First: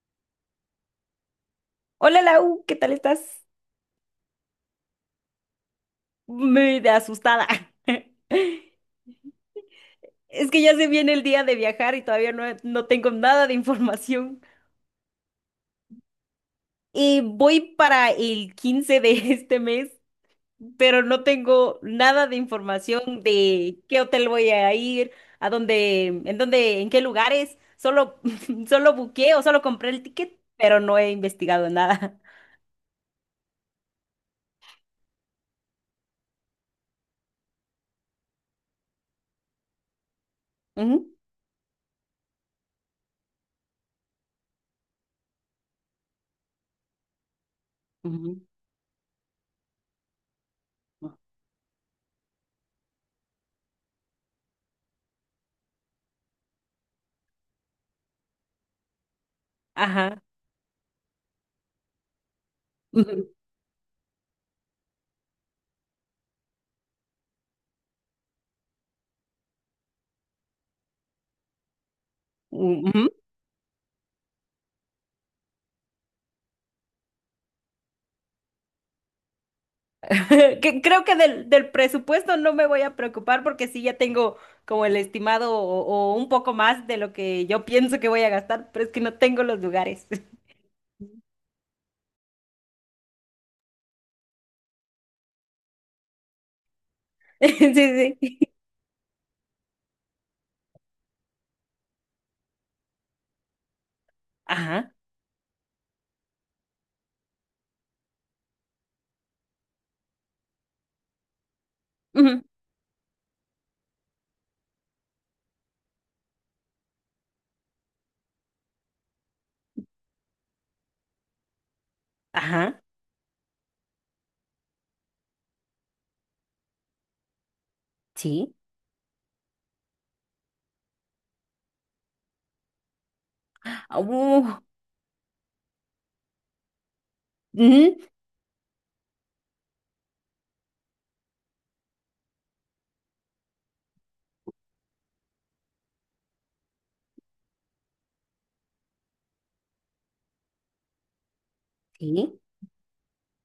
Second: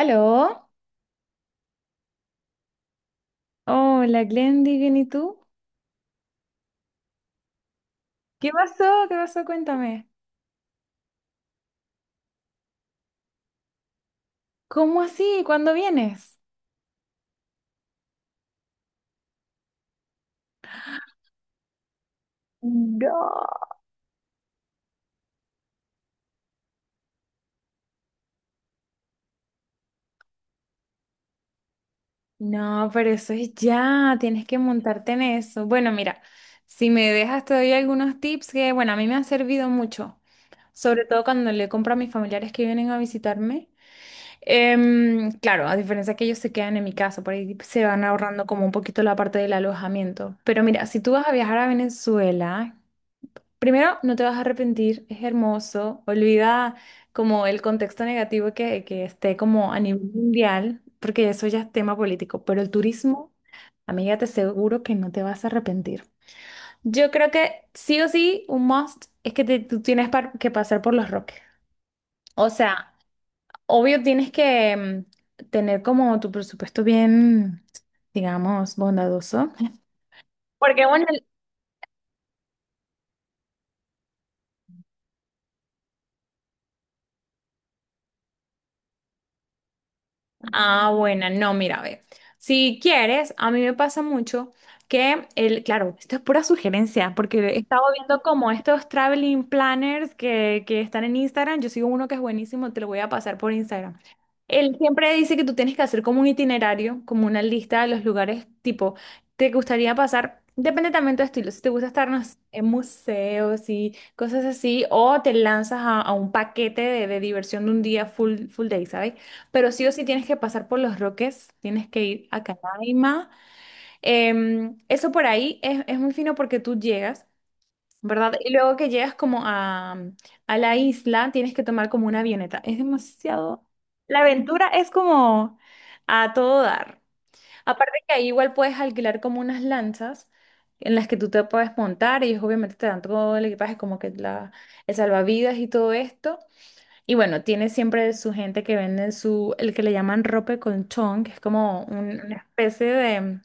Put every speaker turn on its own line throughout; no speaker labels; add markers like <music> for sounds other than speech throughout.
¿Aló?
Hola Lau, ¿qué tal estás?
Hola, Glendy, ¿bien y tú?
Me de asustada.
¿Qué
<laughs>
pasó? ¿Qué pasó? Cuéntame.
Es que ya se viene el día de viajar y todavía no tengo nada de información.
¿Cómo así? ¿Cuándo vienes?
Y voy para el 15 de <laughs> este mes, pero no tengo nada de información
No.
de qué hotel voy a ir, a dónde, en dónde, en qué lugares. Solo, <laughs> solo buqué o solo compré el ticket, pero no he investigado nada.
No, pero eso es ya, tienes que montarte en eso. Bueno, mira, si me dejas te doy algunos tips que, bueno, a mí me han servido mucho,
<laughs>
sobre
Ujú,
todo cuando le compro a mis familiares que vienen a visitarme. Claro, a diferencia que ellos se quedan en mi casa, por ahí se van
ujú,
ahorrando como un poquito la parte del alojamiento. Pero mira, si tú vas a viajar a Venezuela, primero, no te vas a arrepentir, es hermoso. Olvida como el contexto negativo que esté como a nivel
ajá.
mundial, porque eso ya es tema político. Pero el
<laughs> Ujú,
turismo, amiga, te aseguro que no te vas a arrepentir. Yo creo que sí o sí, un must es que tú que pasar por Los Roques. O sea,
ujú,
obvio tienes que tener como tu presupuesto bien, digamos, bondadoso.
<laughs> que
Porque
creo
bueno,
que del presupuesto no me voy a preocupar porque sí ya tengo como el estimado o un poco más de lo que yo pienso que voy a gastar, pero es que no tengo los lugares. <laughs>
ah, buena, no, mira, ve. Si quieres, a mí me pasa mucho que el, claro, esto es pura sugerencia, porque he estado
Sí,
viendo
sí.
como estos traveling planners que están en Instagram. Yo sigo uno que es buenísimo, te lo voy a pasar por Instagram. Él
Ajá.
siempre dice que tú tienes que hacer como un itinerario, como una lista de los lugares, tipo, te gustaría pasar, depende también de tu estilo, si te gusta estar no sé,
Ujú,
en museos y cosas así, o te lanzas a un paquete de diversión de un día full, full day, ¿sabes? Pero sí o sí tienes que pasar por Los Roques, tienes que ir a
ajá.
Canaima. Eso por ahí es muy fino porque tú llegas, ¿verdad? Y
Sí.
luego que llegas como a la isla, tienes que tomar como una avioneta. Es demasiado...
ah,
La
uh,
aventura es como a todo dar. Aparte
ujú,
que ahí igual puedes alquilar como unas lanchas en las que tú te puedes montar y ellos obviamente te dan todo el equipaje como que la, el salvavidas y todo esto. Y bueno, tiene siempre su gente que vende su, el que le llaman rope con chon, que es como una
sí.
especie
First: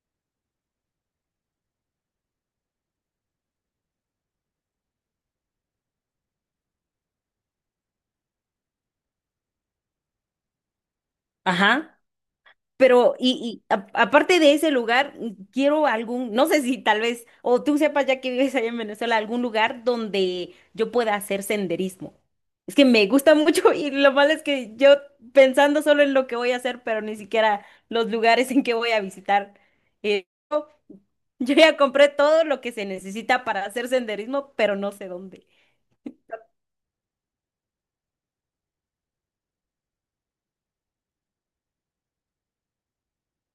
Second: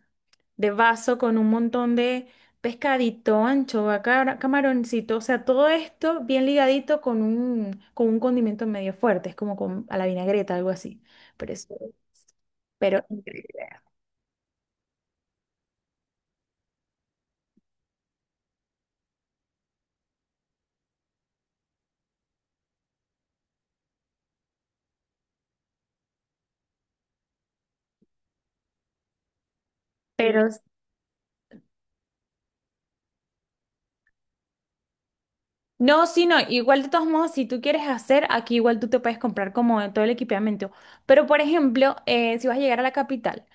de vaso con un montón de pescadito, anchoa, camaroncito, o sea, todo esto bien ligadito con un condimento medio fuerte, es como con, a la vinagreta, algo así. Pero, es-
Ajá.
pero,
Pero, y aparte de ese lugar, quiero algún, no sé si tal vez, o tú sepas ya que vives allá en Venezuela, algún lugar donde yo pueda hacer senderismo. Es que me gusta <laughs> mucho y lo malo es que yo pensando solo en lo que voy a hacer, pero ni siquiera los lugares en que voy a visitar. Eh,
pero,
<laughs> yo yo ya compré todo lo que se necesita para hacer senderismo, pero no sé dónde.
No, sí, no, igual de todos modos, si tú quieres hacer, aquí igual tú te puedes comprar como todo el equipamiento. Pero, por ejemplo, si vas a llegar a la capital,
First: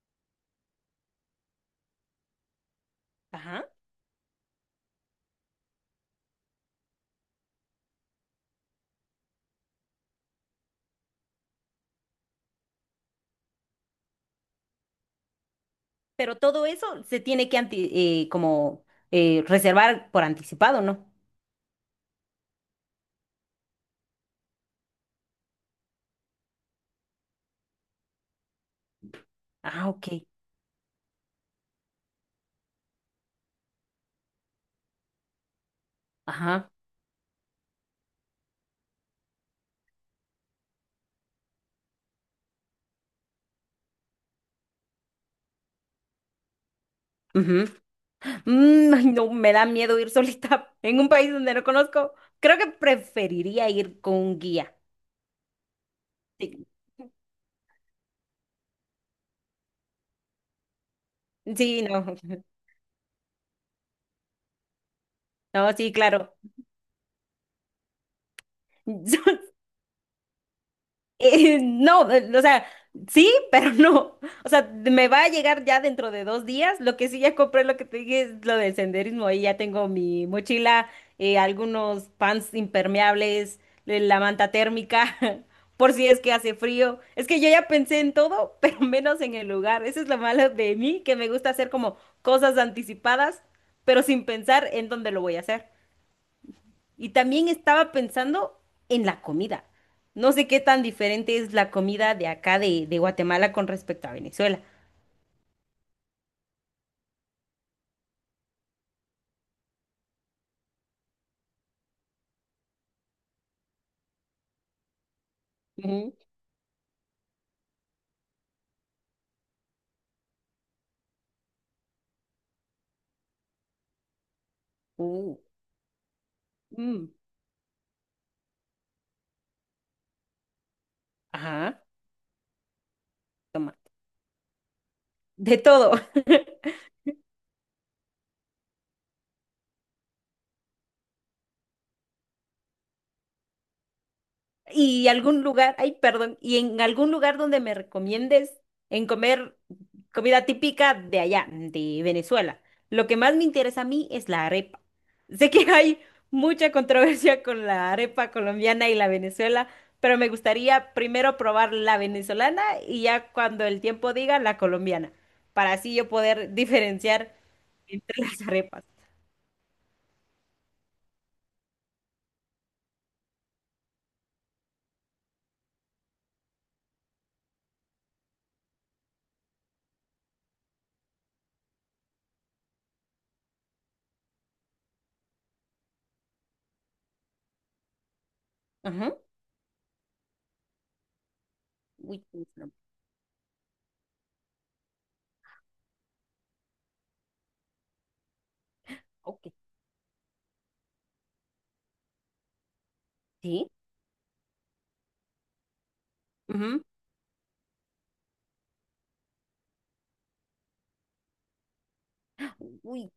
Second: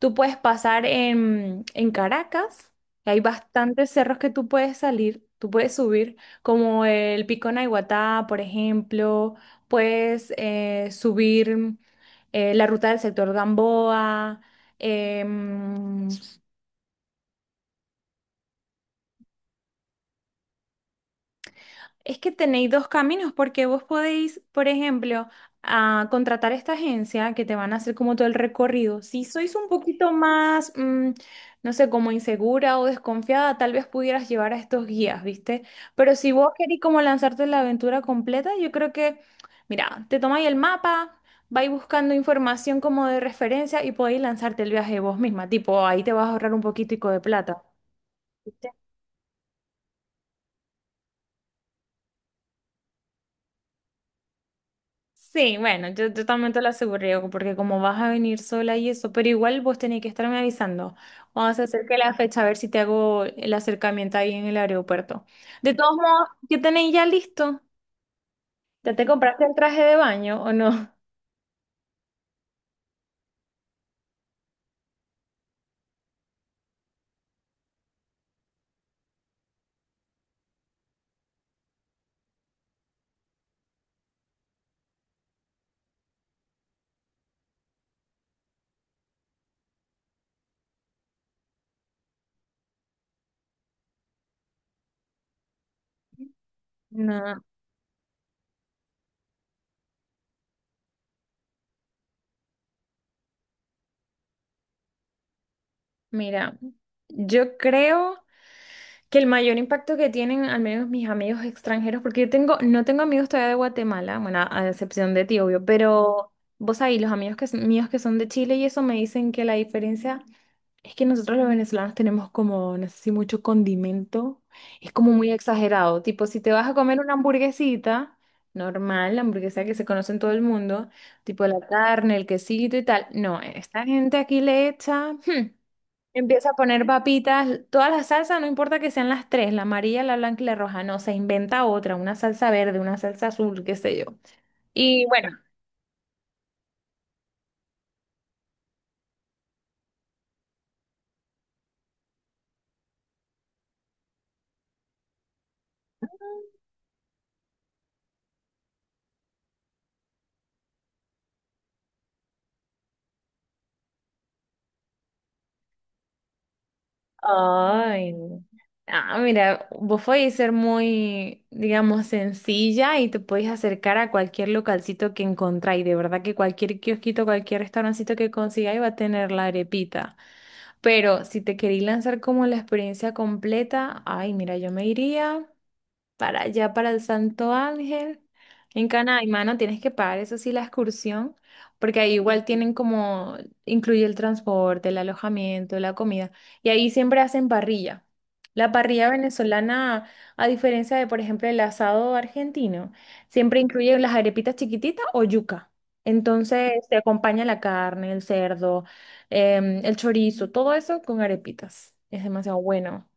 tú puedes pasar en Caracas, que hay
Ajá.
bastantes cerros que tú puedes salir, tú puedes subir, como el Pico Naiguatá, por ejemplo, puedes subir la ruta del sector Gamboa. em,
Pero todo eso se tiene que como reservar por anticipado, ¿no?
Es que tenéis dos caminos porque vos podéis, por ejemplo, a contratar a esta agencia que te van a hacer como todo el recorrido. Si sois un
Ah, ok.
poquito más, no sé, como insegura o desconfiada, tal vez pudieras llevar a estos guías, ¿viste? Pero si vos
Ajá.
querés como lanzarte en la aventura completa, yo creo que, mira, te tomáis el mapa, vais buscando información como de referencia y podéis lanzarte el viaje vos misma. Tipo, ahí te vas a ahorrar un poquitico de plata.
Ujú. Ay, no, me da miedo ir <laughs> solita en un país donde no conozco. Creo que preferiría ir con un guía.
Sí, bueno, yo también te
Sí,
lo aseguro, porque como vas a venir sola y eso, pero igual vos tenés que estarme avisando cuando se
sí,
acerque
no.
la fecha, a ver
<laughs>
si te hago el acercamiento ahí en el aeropuerto.
No,
De
sí,
todos modos,
claro.
¿qué tenéis ya listo? ¿Ya te compraste el
<laughs>
traje de baño o no?
No, o sea, sí, <laughs> pero no. O sea, me va a llegar ya dentro de 2 días. Lo que sí ya compré, lo que te dije es lo del senderismo. Ahí ya tengo mi mochila, algunos pants impermeables, la manta térmica, <laughs> por si es que hace frío. Es que yo ya pensé en todo, <laughs> pero menos en el lugar. Eso es lo malo de mí, que me gusta hacer como cosas anticipadas, pero sin pensar en dónde lo voy a hacer. Y
No,
también estaba pensando en la comida. No sé qué tan diferente es la comida de acá de Guatemala con respecto a Venezuela.
mira, yo creo que el mayor impacto que tienen, al menos mis amigos extranjeros, porque yo tengo, no tengo amigos todavía de Guatemala, bueno, a excepción de ti, obvio,
Ujú.
pero vos ahí, los amigos que, míos que son de Chile y eso me dicen que la diferencia es que nosotros los venezolanos tenemos como, no sé si mucho condimento, es como muy
Uh,
exagerado, tipo si te vas a comer
Mm,
una hamburguesita, normal, la hamburguesa que se conoce en todo el mundo, tipo la
ajá,
carne, el quesito y tal, no,
toma.
esta gente aquí le echa,
De todo. <laughs>
empieza a poner papitas, todas las salsas, no importa que sean las tres, la amarilla, la blanca y la roja, no, se inventa otra, una salsa verde, una salsa azul, qué sé yo. Y
Y
bueno,
algún lugar, ay, perdón, y en algún lugar donde me recomiendes en comer comida típica de allá, de Venezuela. Lo que más me interesa a mí es la arepa. Sé que hay mucha controversia con la arepa colombiana y la Venezuela, pero me gustaría primero probar la venezolana y ya cuando el tiempo diga la colombiana, para así yo poder diferenciar
ay,
entre las
no.
arepas.
Ah, mira, vos podés ser muy, digamos, sencilla y te podés acercar a cualquier localcito que encontráis. De verdad que cualquier kiosquito, cualquier restaurancito que consigáis va a tener la arepita. Pero si te queréis lanzar como la experiencia completa, ay, mira, yo me iría para allá, para el Santo Ángel. En
Ajá.
Canaima, mano, tienes que pagar eso sí la excursión, porque ahí
Uy,
igual
¿cómo se llama?
tienen como, incluye el transporte, el alojamiento, la comida, y ahí siempre hacen parrilla. La parrilla
Ok.
venezolana, a diferencia de, por ejemplo, el asado argentino, siempre
Sí.
incluye las arepitas chiquititas o yuca.
Ujú.
Entonces se acompaña la carne, el cerdo, el chorizo, todo eso con arepitas. Es demasiado bueno.
Uy,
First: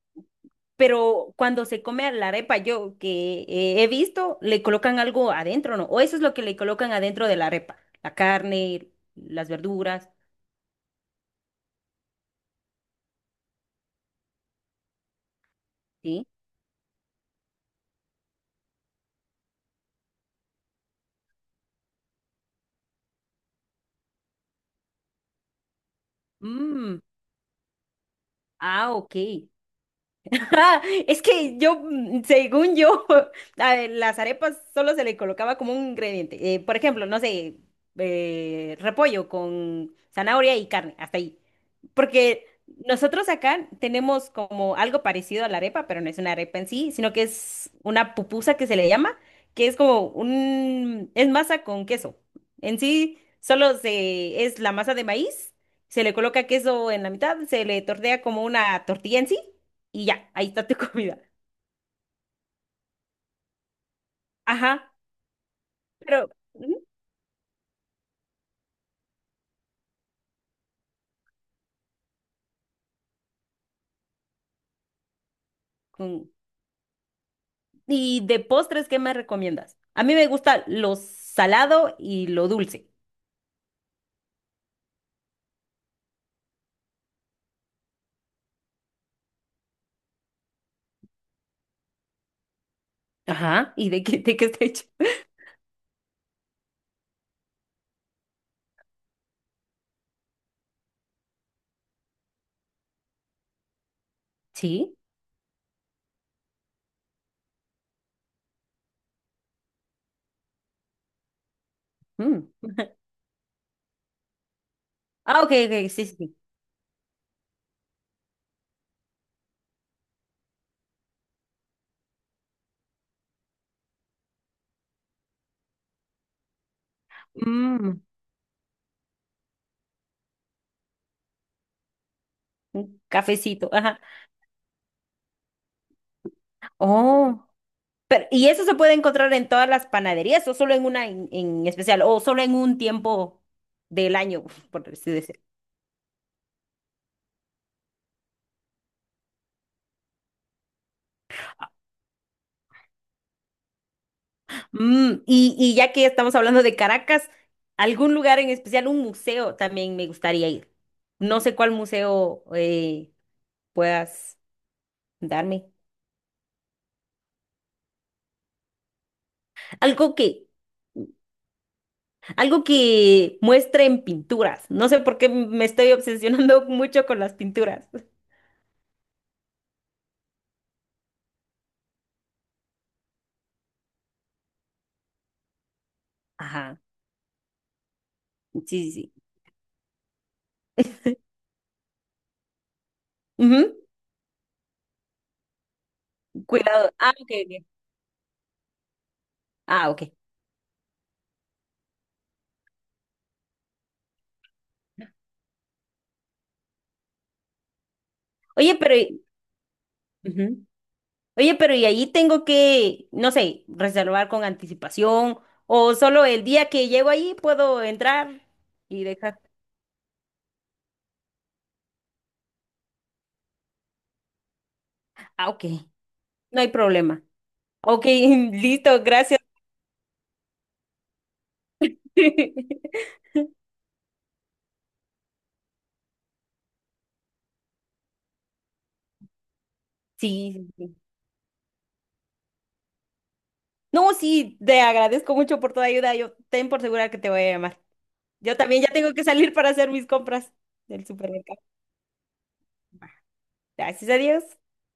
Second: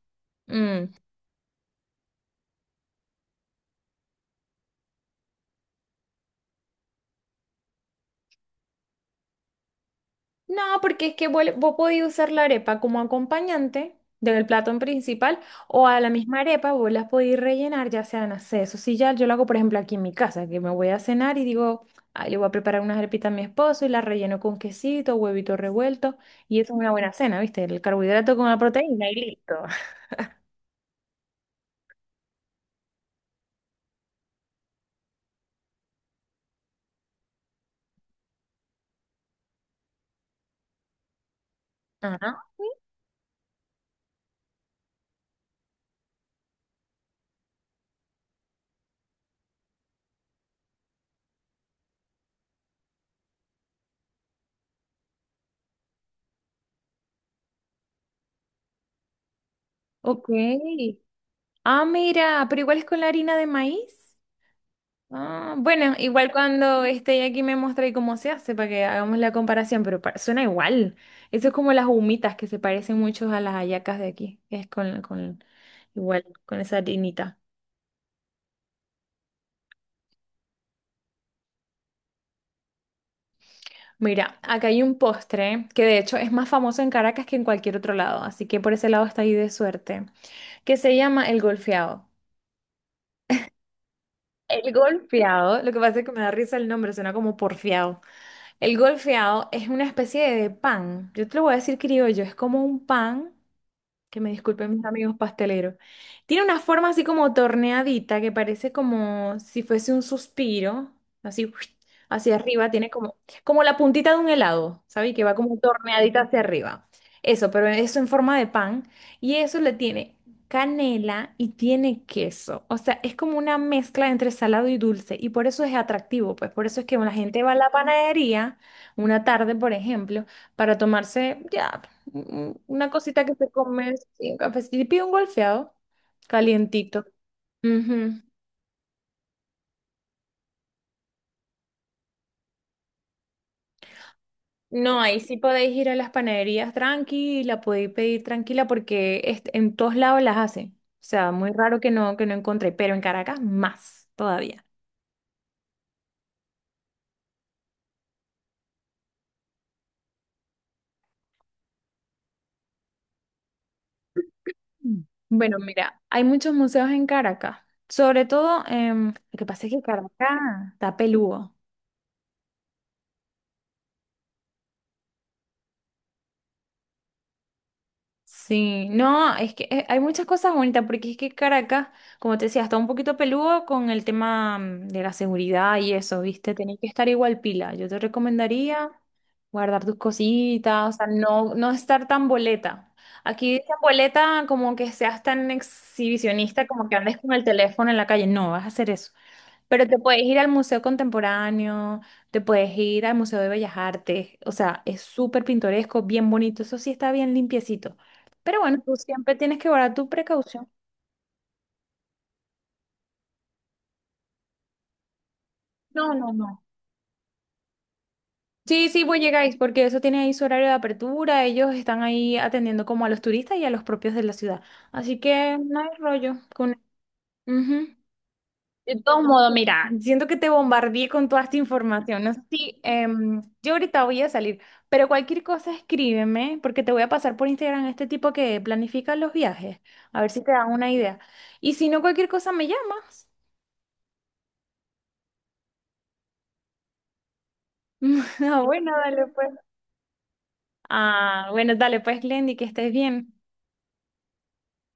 Mm.
pero cuando se come a la arepa, yo que he visto, le colocan algo adentro, ¿no? O eso es lo que le colocan adentro de la arepa, la carne, las verduras,
No, porque es que vos podés usar la arepa como acompañante del plato principal o a la
¿sí?
misma arepa vos las podés rellenar, ya sea, no sé, eso sí, ya yo lo hago, por ejemplo, aquí en mi casa, que me voy a cenar y digo, "Ay, le voy a preparar unas arepitas a mi esposo y las relleno con quesito, huevito revuelto y eso es una
Mm,
buena cena, ¿viste? El carbohidrato con la
ah,
proteína y
ok.
listo. <laughs>
<laughs> Ah, es que yo, según yo, <laughs> a ver, las arepas solo se le colocaba como un ingrediente. Por ejemplo, no sé, repollo con zanahoria y carne, hasta ahí.
Ajá,
Porque nosotros acá tenemos como algo parecido a la arepa, pero no es una arepa en sí, sino que es una pupusa que se le llama, que es como un, es masa con queso. En sí, solo se, es la masa de maíz, se le coloca queso en la mitad, se le tortea como una tortilla en sí y
ok.
ya, ahí está tu <laughs> comida.
Ah, mira, pero igual es con la harina de maíz.
Ajá,
Ah, bueno,
pero
igual cuando
ujú,
esté aquí me mostré cómo se hace para que hagamos la comparación, pero suena igual. Eso es como las humitas que se parecen mucho a las hallacas de aquí, que es con igual,
con-
con esa harinita.
¿Y de postres qué me recomiendas? A mí me gusta lo salado y lo dulce.
Mira, acá hay un postre que de hecho es más famoso en Caracas que en cualquier otro lado, así que por ese lado está ahí de suerte, que se llama el golfeado.
Ajá, ¿y de qué está
El
hecho?
golfeado, lo que pasa es que me da risa el nombre, suena como porfiado. El golfeado es una especie de pan. Yo te lo voy a decir criollo, es como un pan. Que me disculpen mis
Sí.
amigos pasteleros. Tiene una forma así como torneadita que parece como si fuese un suspiro, así <sniffs> ¡uish! Hacia
Mm.
arriba, tiene como, como la puntita de un helado, ¿sabes? Que va
Ah, ok,
como
ok, sí, sí.
torneadita
Sí.
hacia arriba. Eso, pero eso en forma de pan. Y eso le tiene canela y tiene queso. O sea, es como una mezcla entre salado y dulce. Y por eso es atractivo, pues por eso es que la gente va a la
Mm,
panadería una tarde, por ejemplo, para tomarse ya
un
una cosita que te
cafecito, ajá.
comes, sí, un cafecito, y pido un golfeado calientito.
Oh,
Ujú.
pero ¿y eso se puede encontrar en todas las panaderías o solo en una en especial o solo en un tiempo del año, <laughs> por
No, ahí sí
decir.
podéis ir a las panaderías tranquila, podéis pedir tranquila porque en todos lados las hacen. O sea, muy raro que no encontré, pero en Caracas más todavía.
Mm, y ya que estamos hablando de Caracas, algún lugar en especial, un museo también me gustaría ir. No sé cuál museo puedas
Mm. Bueno,
darme.
mira, hay muchos museos en Caracas, sobre todo, lo que pasa es que Caracas
Algo que,
está peludo.
algo que muestre en pinturas. No sé por qué me estoy obsesionando <laughs> mucho con las pinturas.
Sí, no, es que hay muchas cosas bonitas, porque es que Caracas, como te decía, está un poquito peludo con el tema de la seguridad y eso, ¿viste? Tenés
Ajá,
que estar igual pila. Yo te
sí,
recomendaría
sí, sí.
guardar tus cositas, o sea, no estar tan boleta. Aquí
Ujú,
dicen boleta como que seas tan exhibicionista, como
cuidado.
que
Ah,
andes
ok,
con el
ok.
teléfono en la calle. No, vas a hacer eso. Pero
Ah,
te
ok.
puedes ir al Museo Contemporáneo, te puedes ir al Museo de Bellas Artes, o sea, es súper pintoresco, bien bonito, eso sí está bien limpiecito. Pero
Oye,
bueno, tú
pero...
siempre tienes que guardar tu
ujú.
precaución.
Oye, pero ¿y ahí tengo que, no sé, reservar con anticipación o
No,
solo
no,
el
no.
día que llego ahí puedo entrar
Sí, sí,
y
pues
dejar?
llegáis, porque eso tiene ahí su horario de apertura, ellos están ahí atendiendo como a los turistas y a los propios de la ciudad. Así
Ah,
que
ok,
no hay rollo
no hay
con...
problema.
Ujú.
Ok, <laughs>
De
listo,
todos
gracias.
modos, mira, siento que te bombardeé con toda esta información. No sé si
<laughs>
yo ahorita voy a salir, pero cualquier cosa escríbeme, porque te voy a pasar por Instagram este tipo que planifica los viajes, a ver si te
Sí, sí,
dan una
sí.
idea. Y si no, cualquier cosa me llamas.
No, sí, te agradezco mucho por toda ayuda. Yo ten por segura que te voy a llamar.
<laughs>
Yo
Ah,
también ya
bueno,
tengo que
dale pues.
salir para hacer mis compras del
Ah,
supermercado.
bueno, dale pues, Glendy, que estés bien.
Gracias a Dios.